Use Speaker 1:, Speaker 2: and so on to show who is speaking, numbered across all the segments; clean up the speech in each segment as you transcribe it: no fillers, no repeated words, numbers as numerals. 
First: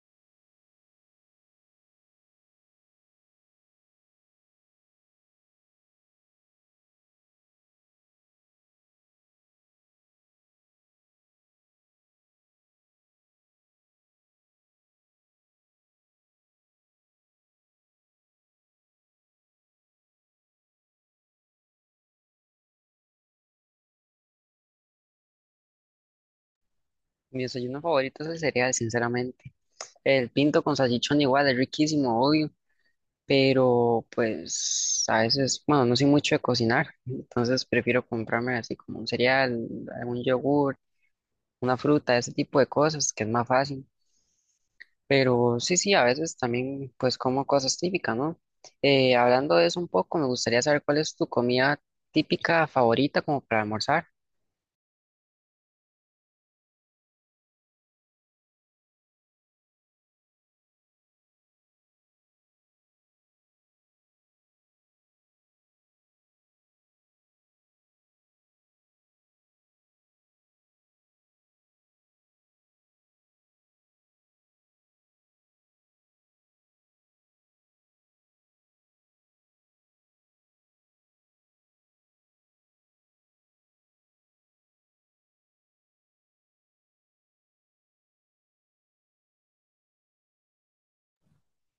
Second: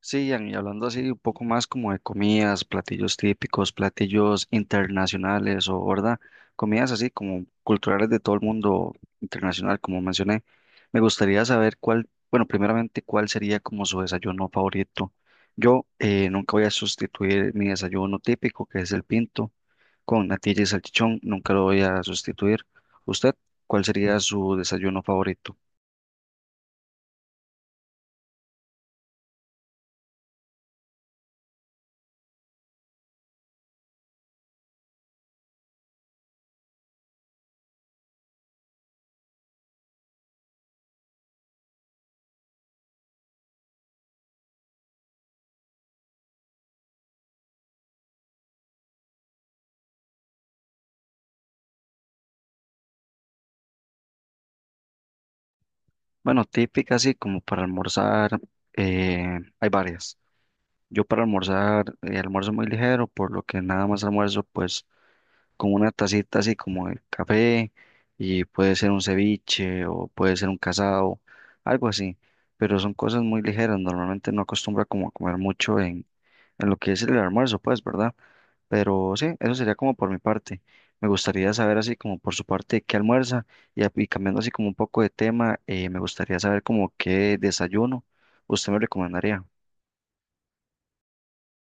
Speaker 1: Sí, Ian, y hablando así un poco más como de comidas, platillos típicos, platillos internacionales o, ¿verdad? Comidas así como culturales de todo el mundo internacional, como mencioné. Me gustaría saber cuál, bueno, primeramente, cuál sería como su desayuno favorito. Yo nunca voy a sustituir mi desayuno típico, que es el pinto, con natilla y salchichón, nunca lo voy a sustituir. ¿Usted cuál sería su desayuno favorito?
Speaker 2: Mi desayuno favorito es el cereal, sinceramente. El pinto con salchichón igual es riquísimo, obvio, pero pues a veces, bueno, no soy mucho de cocinar, entonces prefiero comprarme así como un cereal, algún yogur, una fruta, ese tipo de cosas, que es más fácil. Pero sí, sí, a veces también pues como cosas típicas, ¿no? Hablando de eso un poco, me gustaría saber cuál es tu comida típica favorita como para almorzar.
Speaker 1: Bueno, típica así como para almorzar, hay varias. Yo para almorzar, almuerzo muy ligero, por lo que nada más almuerzo pues con una tacita así como de café y puede ser un ceviche o puede ser un casado, algo así, pero son cosas muy ligeras, normalmente no acostumbra como a comer mucho en lo que es el almuerzo pues, ¿verdad? Pero sí, eso sería como por mi parte. Me gustaría saber así como por su parte qué almuerza y, y cambiando así como un poco de tema, me gustaría saber como qué desayuno usted me recomendaría.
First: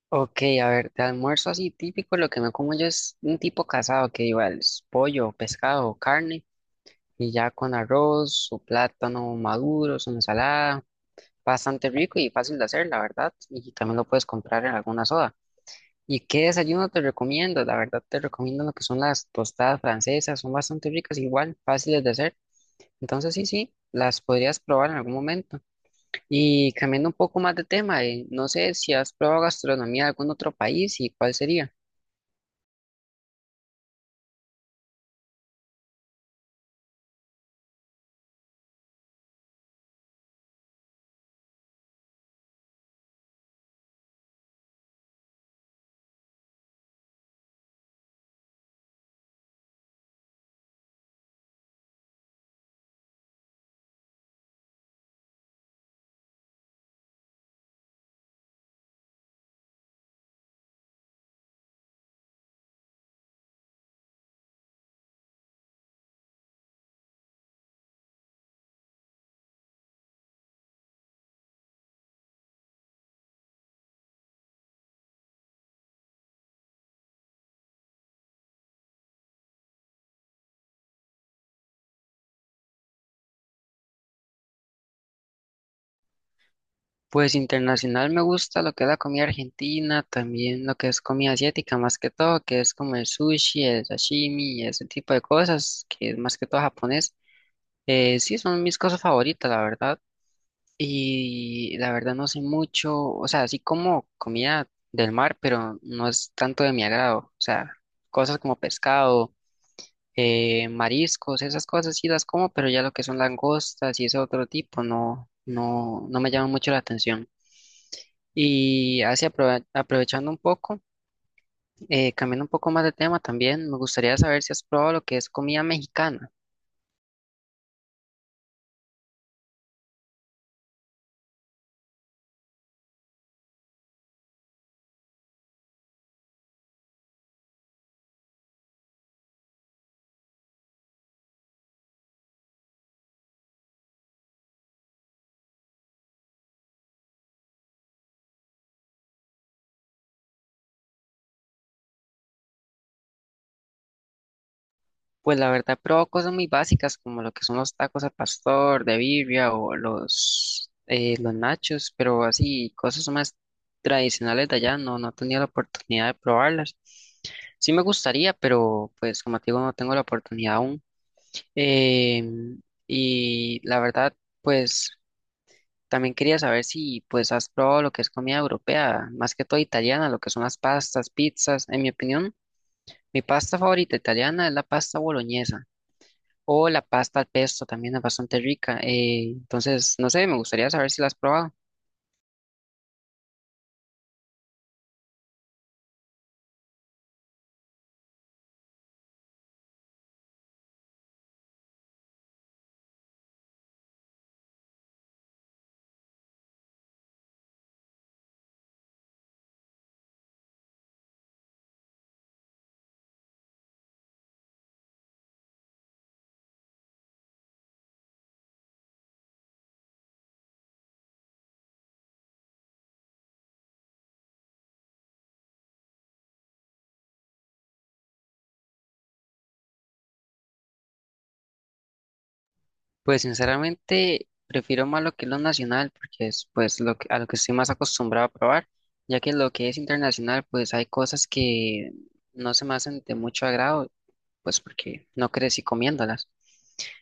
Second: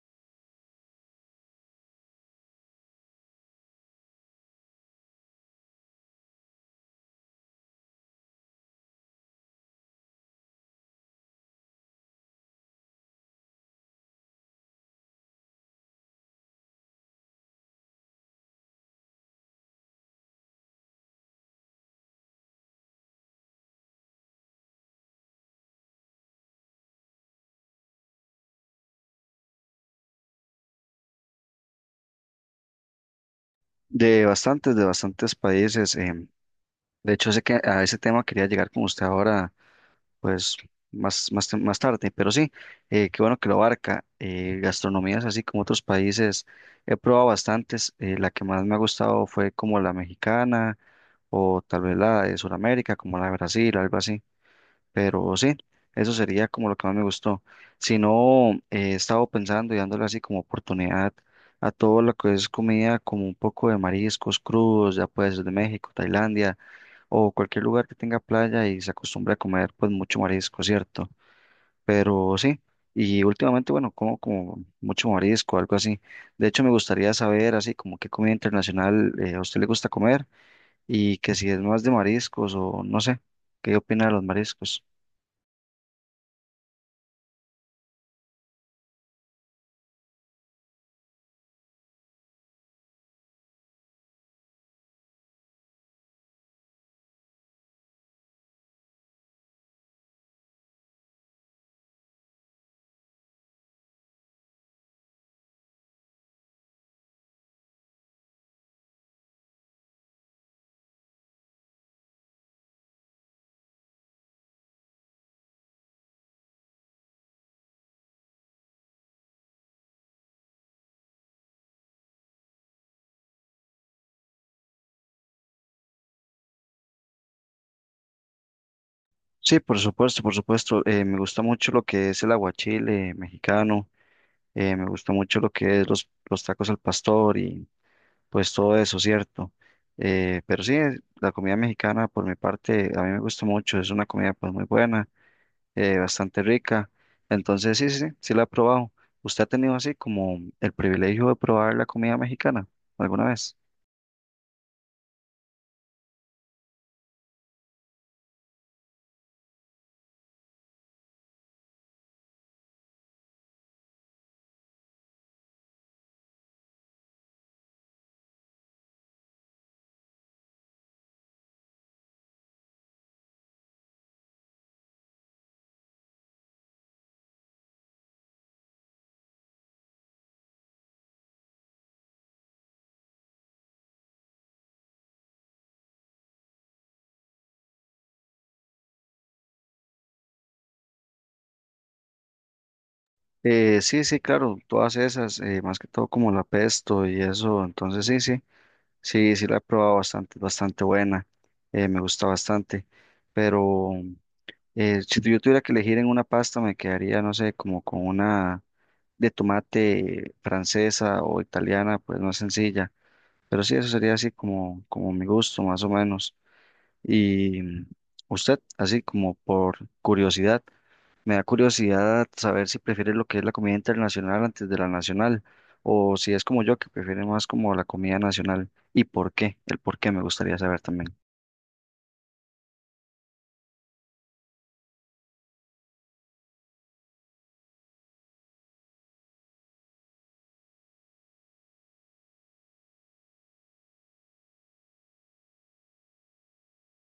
Speaker 2: Ok, a ver, de almuerzo así típico, lo que me como yo es un tipo casado que igual es pollo, pescado, carne, y ya con arroz, su plátano maduro, su ensalada, bastante rico y fácil de hacer, la verdad, y también lo puedes comprar en alguna soda. ¿Y qué desayuno te recomiendo? La verdad te recomiendo lo que son las tostadas francesas, son bastante ricas, igual, fáciles de hacer. Entonces sí, sí, las podrías probar en algún momento. Y cambiando un poco más de tema, no sé si has probado gastronomía de algún otro país y cuál sería.
Speaker 1: De bastantes países. De hecho, sé que a ese tema quería llegar con usted ahora, pues más tarde, pero sí, qué bueno que lo abarca. Gastronomías así como otros países, he probado bastantes. La que más me ha gustado fue como la mexicana o tal vez la de Sudamérica, como la de Brasil, algo así. Pero sí, eso sería como lo que más me gustó. Si no, he estado pensando y dándole así como oportunidad a todo lo que es comida, como un poco de mariscos crudos, ya puede ser de México, Tailandia o cualquier lugar que tenga playa y se acostumbre a comer pues mucho marisco, ¿cierto? Pero sí, y últimamente, bueno, como mucho marisco, algo así. De hecho, me gustaría saber así como qué comida internacional a usted le gusta comer y que si es más de mariscos o no sé, ¿qué opina de los mariscos?
Speaker 2: Pues internacional me gusta lo que es la comida argentina, también lo que es comida asiática, más que todo, que es como el sushi, el sashimi, ese tipo de cosas, que es más que todo japonés. Sí, son mis cosas favoritas, la verdad. Y la verdad no sé mucho, o sea, así como comida del mar, pero no es tanto de mi agrado. O sea, cosas como pescado, mariscos, esas cosas sí las como, pero ya lo que son langostas y ese otro tipo no, no, no me llama mucho la atención. Y así aprovechando un poco, cambiando un poco más de tema también, me gustaría saber si has probado lo que es comida mexicana.
Speaker 1: Sí, por supuesto, por supuesto. Me gusta mucho lo que es el aguachile mexicano, me gusta mucho lo que es los tacos al pastor y pues todo eso, ¿cierto? Pero sí, la comida mexicana por mi parte a mí me gusta mucho, es una comida pues muy buena, bastante rica. Entonces sí, sí, sí, sí la he probado. ¿Usted ha tenido así como el privilegio de probar la comida mexicana alguna vez?
Speaker 2: Pues la verdad, he probado cosas muy básicas como lo que son los tacos al pastor, de birria o los nachos, pero así cosas más tradicionales de allá no, no he tenido la oportunidad de probarlas. Sí me gustaría, pero pues como te digo, no tengo la oportunidad aún. Em, y la verdad, pues... también quería saber si pues has probado lo que es comida europea, más que todo italiana, lo que son las pastas, pizzas. En mi opinión, mi pasta favorita italiana es la pasta boloñesa o la pasta al pesto, también es bastante rica. Entonces, no sé, me gustaría saber si la has probado.
Speaker 1: Sí, sí, claro, todas esas, más que todo como la pesto y eso, entonces sí, sí. Sí, sí la he probado bastante, bastante buena, me gusta bastante, pero si yo tuviera que elegir en una pasta me quedaría, no sé, como con una de tomate francesa o italiana, pues no es sencilla, pero sí, eso sería así como, como mi gusto, más o menos. Y usted, así como por curiosidad, me da curiosidad saber si prefieres lo que es la comida internacional antes de la nacional, o si es como yo, que prefiere más como la comida nacional. ¿Y por qué? El por qué me gustaría saber también.
Speaker 2: Pues sinceramente, prefiero más lo que es lo nacional, porque es pues lo que, a lo que estoy más acostumbrado a probar, ya que lo que es internacional, pues hay cosas que no se me hacen de mucho agrado, pues porque no crecí comiéndolas.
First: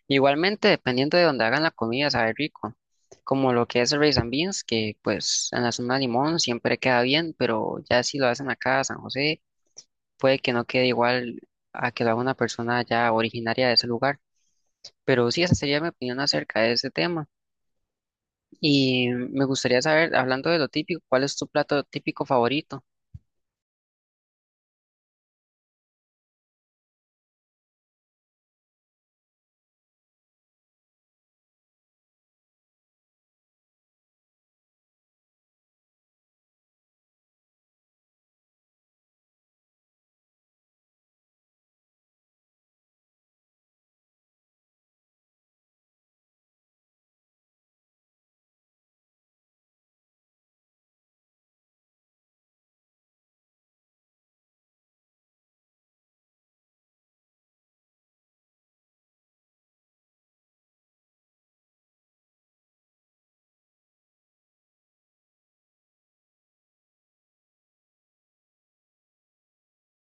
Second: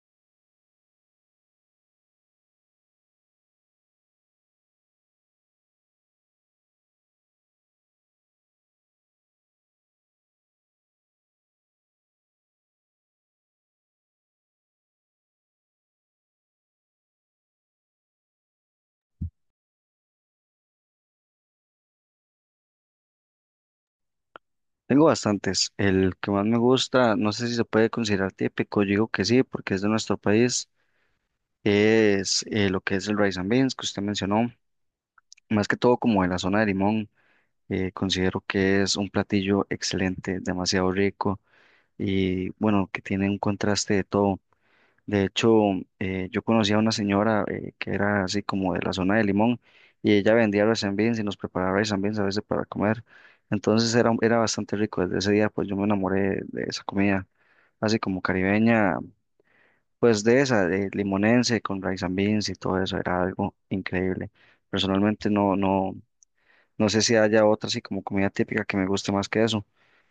Speaker 2: Igualmente, dependiendo de donde hagan la comida, sabe rico. Como lo que es el rice and beans, que pues en la zona de Limón siempre queda bien, pero ya si lo hacen acá a San José, puede que no quede igual a que lo haga una persona ya originaria de ese lugar. Pero sí, esa sería mi opinión acerca de ese tema. Y me gustaría saber, hablando de lo típico, ¿cuál es tu plato típico favorito?
Speaker 1: Tengo bastantes. El que más me gusta, no sé si se puede considerar típico, yo digo que sí, porque es de nuestro país, es lo que es el rice and beans que usted mencionó, más que todo como de la zona de Limón. Considero que es un platillo excelente, demasiado rico y bueno, que tiene un contraste de todo. De hecho, yo conocí a una señora que era así como de la zona de Limón y ella vendía rice beans y nos preparaba rice beans a veces para comer. Entonces era bastante rico. Desde ese día pues yo me enamoré de esa comida, así como caribeña, pues de esa, de limonense con rice and beans y todo eso, era algo increíble. Personalmente no, no. No sé si haya otra así como comida típica que me guste más que eso.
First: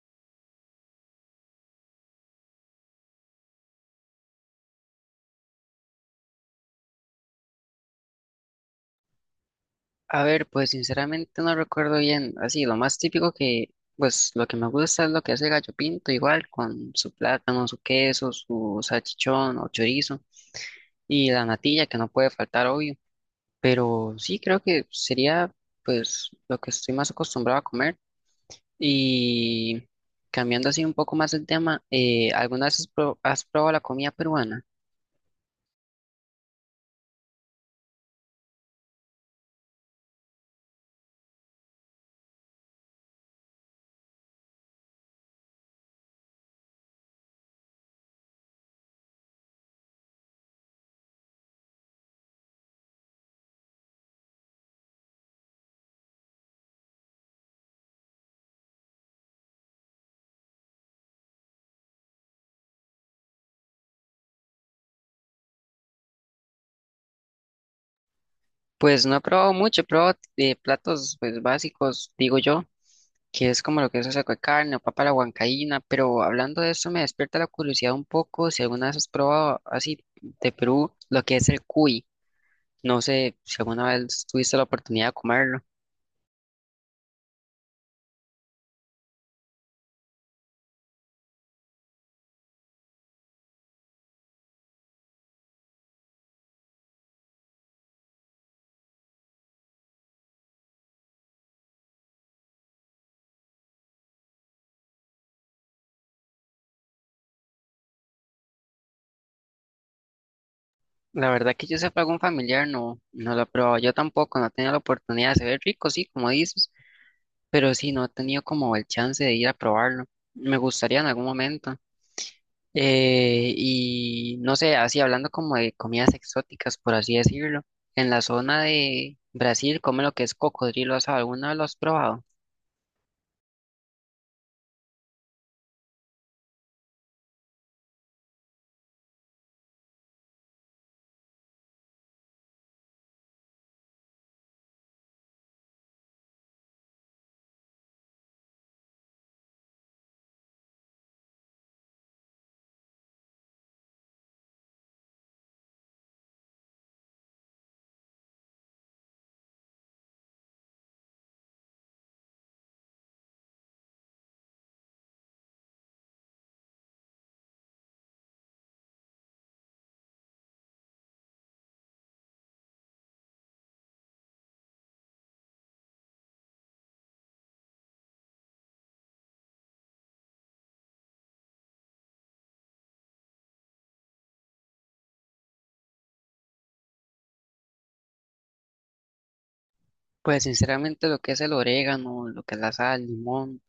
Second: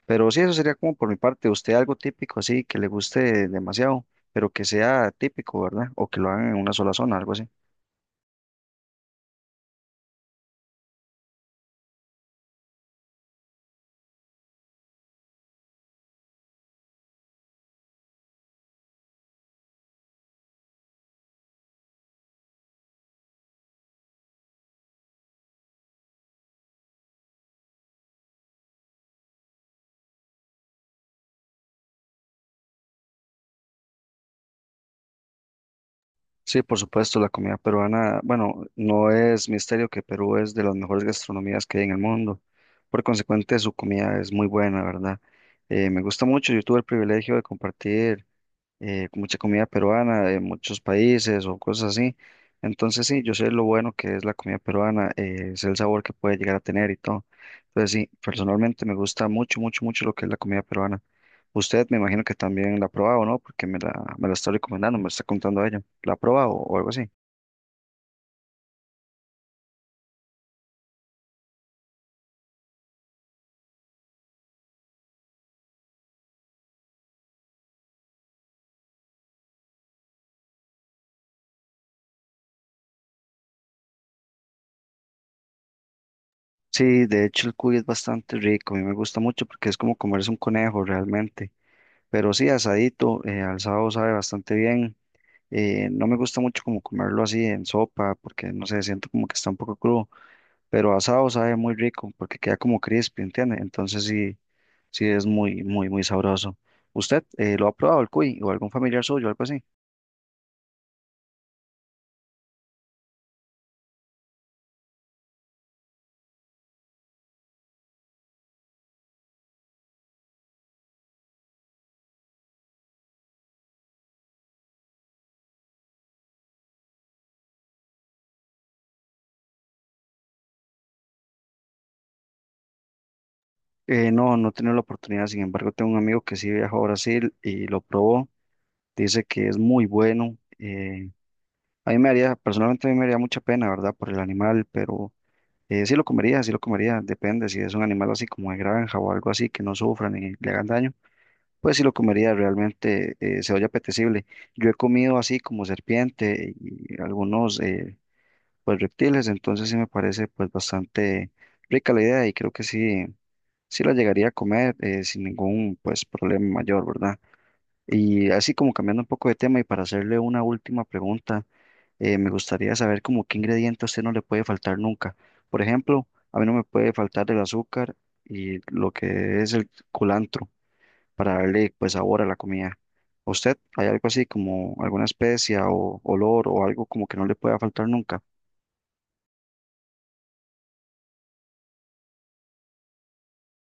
Speaker 1: Pero sí, eso sería como por mi parte. Usted algo típico así que le guste demasiado, pero que sea típico, ¿verdad? O que lo hagan en una sola zona, algo así.
Speaker 2: A ver, pues sinceramente no recuerdo bien, así, lo más típico que, pues lo que me gusta es lo que hace Gallo Pinto, igual con su plátano, su queso, su salchichón o chorizo y la natilla que no puede faltar, obvio, pero sí creo que sería pues lo que estoy más acostumbrado a comer y cambiando así un poco más el tema, ¿alguna vez has has probado la comida peruana?
Speaker 1: Sí, por supuesto, la comida peruana, bueno, no es misterio que Perú es de las mejores gastronomías que hay en el mundo. Por consecuente, su comida es muy buena, ¿verdad? Me gusta mucho. Yo tuve el privilegio de compartir mucha comida peruana de muchos países o cosas así. Entonces sí, yo sé lo bueno que es la comida peruana, sé el sabor que puede llegar a tener y todo. Entonces sí, personalmente me gusta mucho, mucho, mucho lo que es la comida peruana. Usted me imagino que también la ha probado, ¿no? Porque me la está recomendando, me está contando ella. ¿La ha probado o algo así?
Speaker 2: Pues no he probado mucho, he probado platos pues básicos, digo yo. Que es como lo que es un saco de carne o papa a la huancaína, pero hablando de esto me despierta la curiosidad un poco si alguna vez has probado así de Perú lo que es el cuy. No sé si alguna vez tuviste la oportunidad de comerlo.
Speaker 1: Sí, de hecho el cuy es bastante rico, a mí me gusta mucho porque es como comerse un conejo realmente. Pero sí, asadito, al sábado sabe bastante bien. No me gusta mucho como comerlo así en sopa, porque no sé, siento como que está un poco crudo, pero asado sabe muy rico porque queda como crispy, ¿entiende? Entonces sí, sí es muy, muy, muy sabroso. ¿Usted lo ha probado el cuy o algún familiar suyo, algo así?
Speaker 2: La verdad que yo sepa algún familiar no, no lo ha probado. Yo tampoco, no he tenido la oportunidad. Se ve rico, sí, como dices, pero sí, no he tenido como el chance de ir a probarlo. Me gustaría en algún momento. Y no sé, así hablando como de comidas exóticas, por así decirlo, en la zona de Brasil, come lo que es cocodrilo asado, ¿alguna vez lo has probado?
Speaker 1: No, no he tenido la oportunidad, sin embargo, tengo un amigo que sí viajó a Brasil y lo probó, dice que es muy bueno. A mí me haría, personalmente a mí me haría mucha pena, ¿verdad? Por el animal, pero sí lo comería, depende si es un animal así como de granja o algo así que no sufra ni le hagan daño. Pues sí lo comería, realmente se oye apetecible. Yo he comido así como serpiente y algunos pues reptiles, entonces sí me parece pues bastante rica la idea y creo que sí, sí la llegaría a comer sin ningún pues problema mayor, ¿verdad? Y así como cambiando un poco de tema y para hacerle una última pregunta, me gustaría saber como qué ingrediente a usted no le puede faltar nunca. Por ejemplo, a mí no me puede faltar el azúcar y lo que es el culantro para darle pues sabor a la comida. ¿A usted hay algo así como alguna especia o olor o algo como que no le pueda faltar nunca?
Speaker 2: Pues sinceramente lo que es el orégano, lo que es la sal, el limón,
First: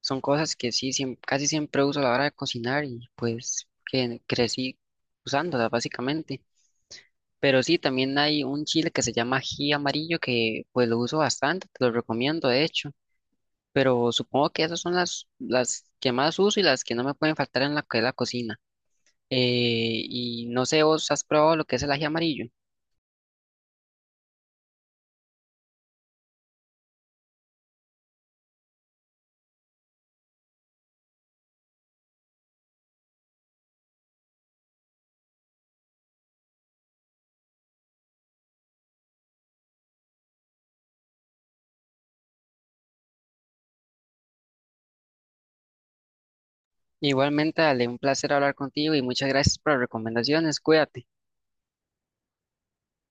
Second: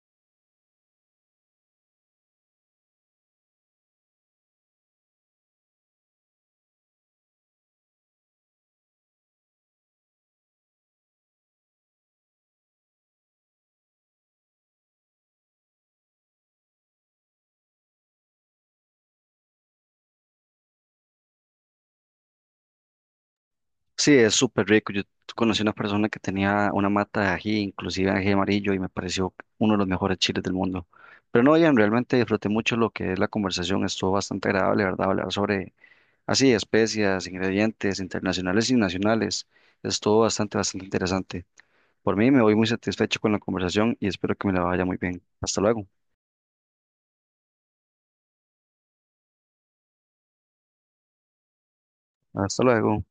Speaker 2: son cosas que sí, casi siempre uso a la hora de cocinar y pues que crecí usándolas básicamente. Pero sí, también hay un chile que se llama ají amarillo que pues lo uso bastante, te lo recomiendo de hecho. Pero supongo que esas son las que más uso y las que no me pueden faltar en la que es la cocina. Y no sé, vos has probado lo que es el ají amarillo.
Speaker 1: Sí, es súper rico. Yo conocí una persona que tenía una mata de ají, inclusive ají amarillo, y me pareció uno de los mejores chiles del mundo. Pero no, Ian, realmente disfruté mucho lo que es la conversación. Estuvo bastante agradable, ¿verdad? Hablar sobre así, especias, ingredientes internacionales y nacionales. Estuvo bastante, bastante interesante. Por mí me voy muy satisfecho con la conversación y espero que me la vaya muy bien. Hasta luego.
Speaker 2: Igualmente, dale un placer hablar contigo y muchas gracias por las recomendaciones. Cuídate.
Speaker 1: Hasta luego.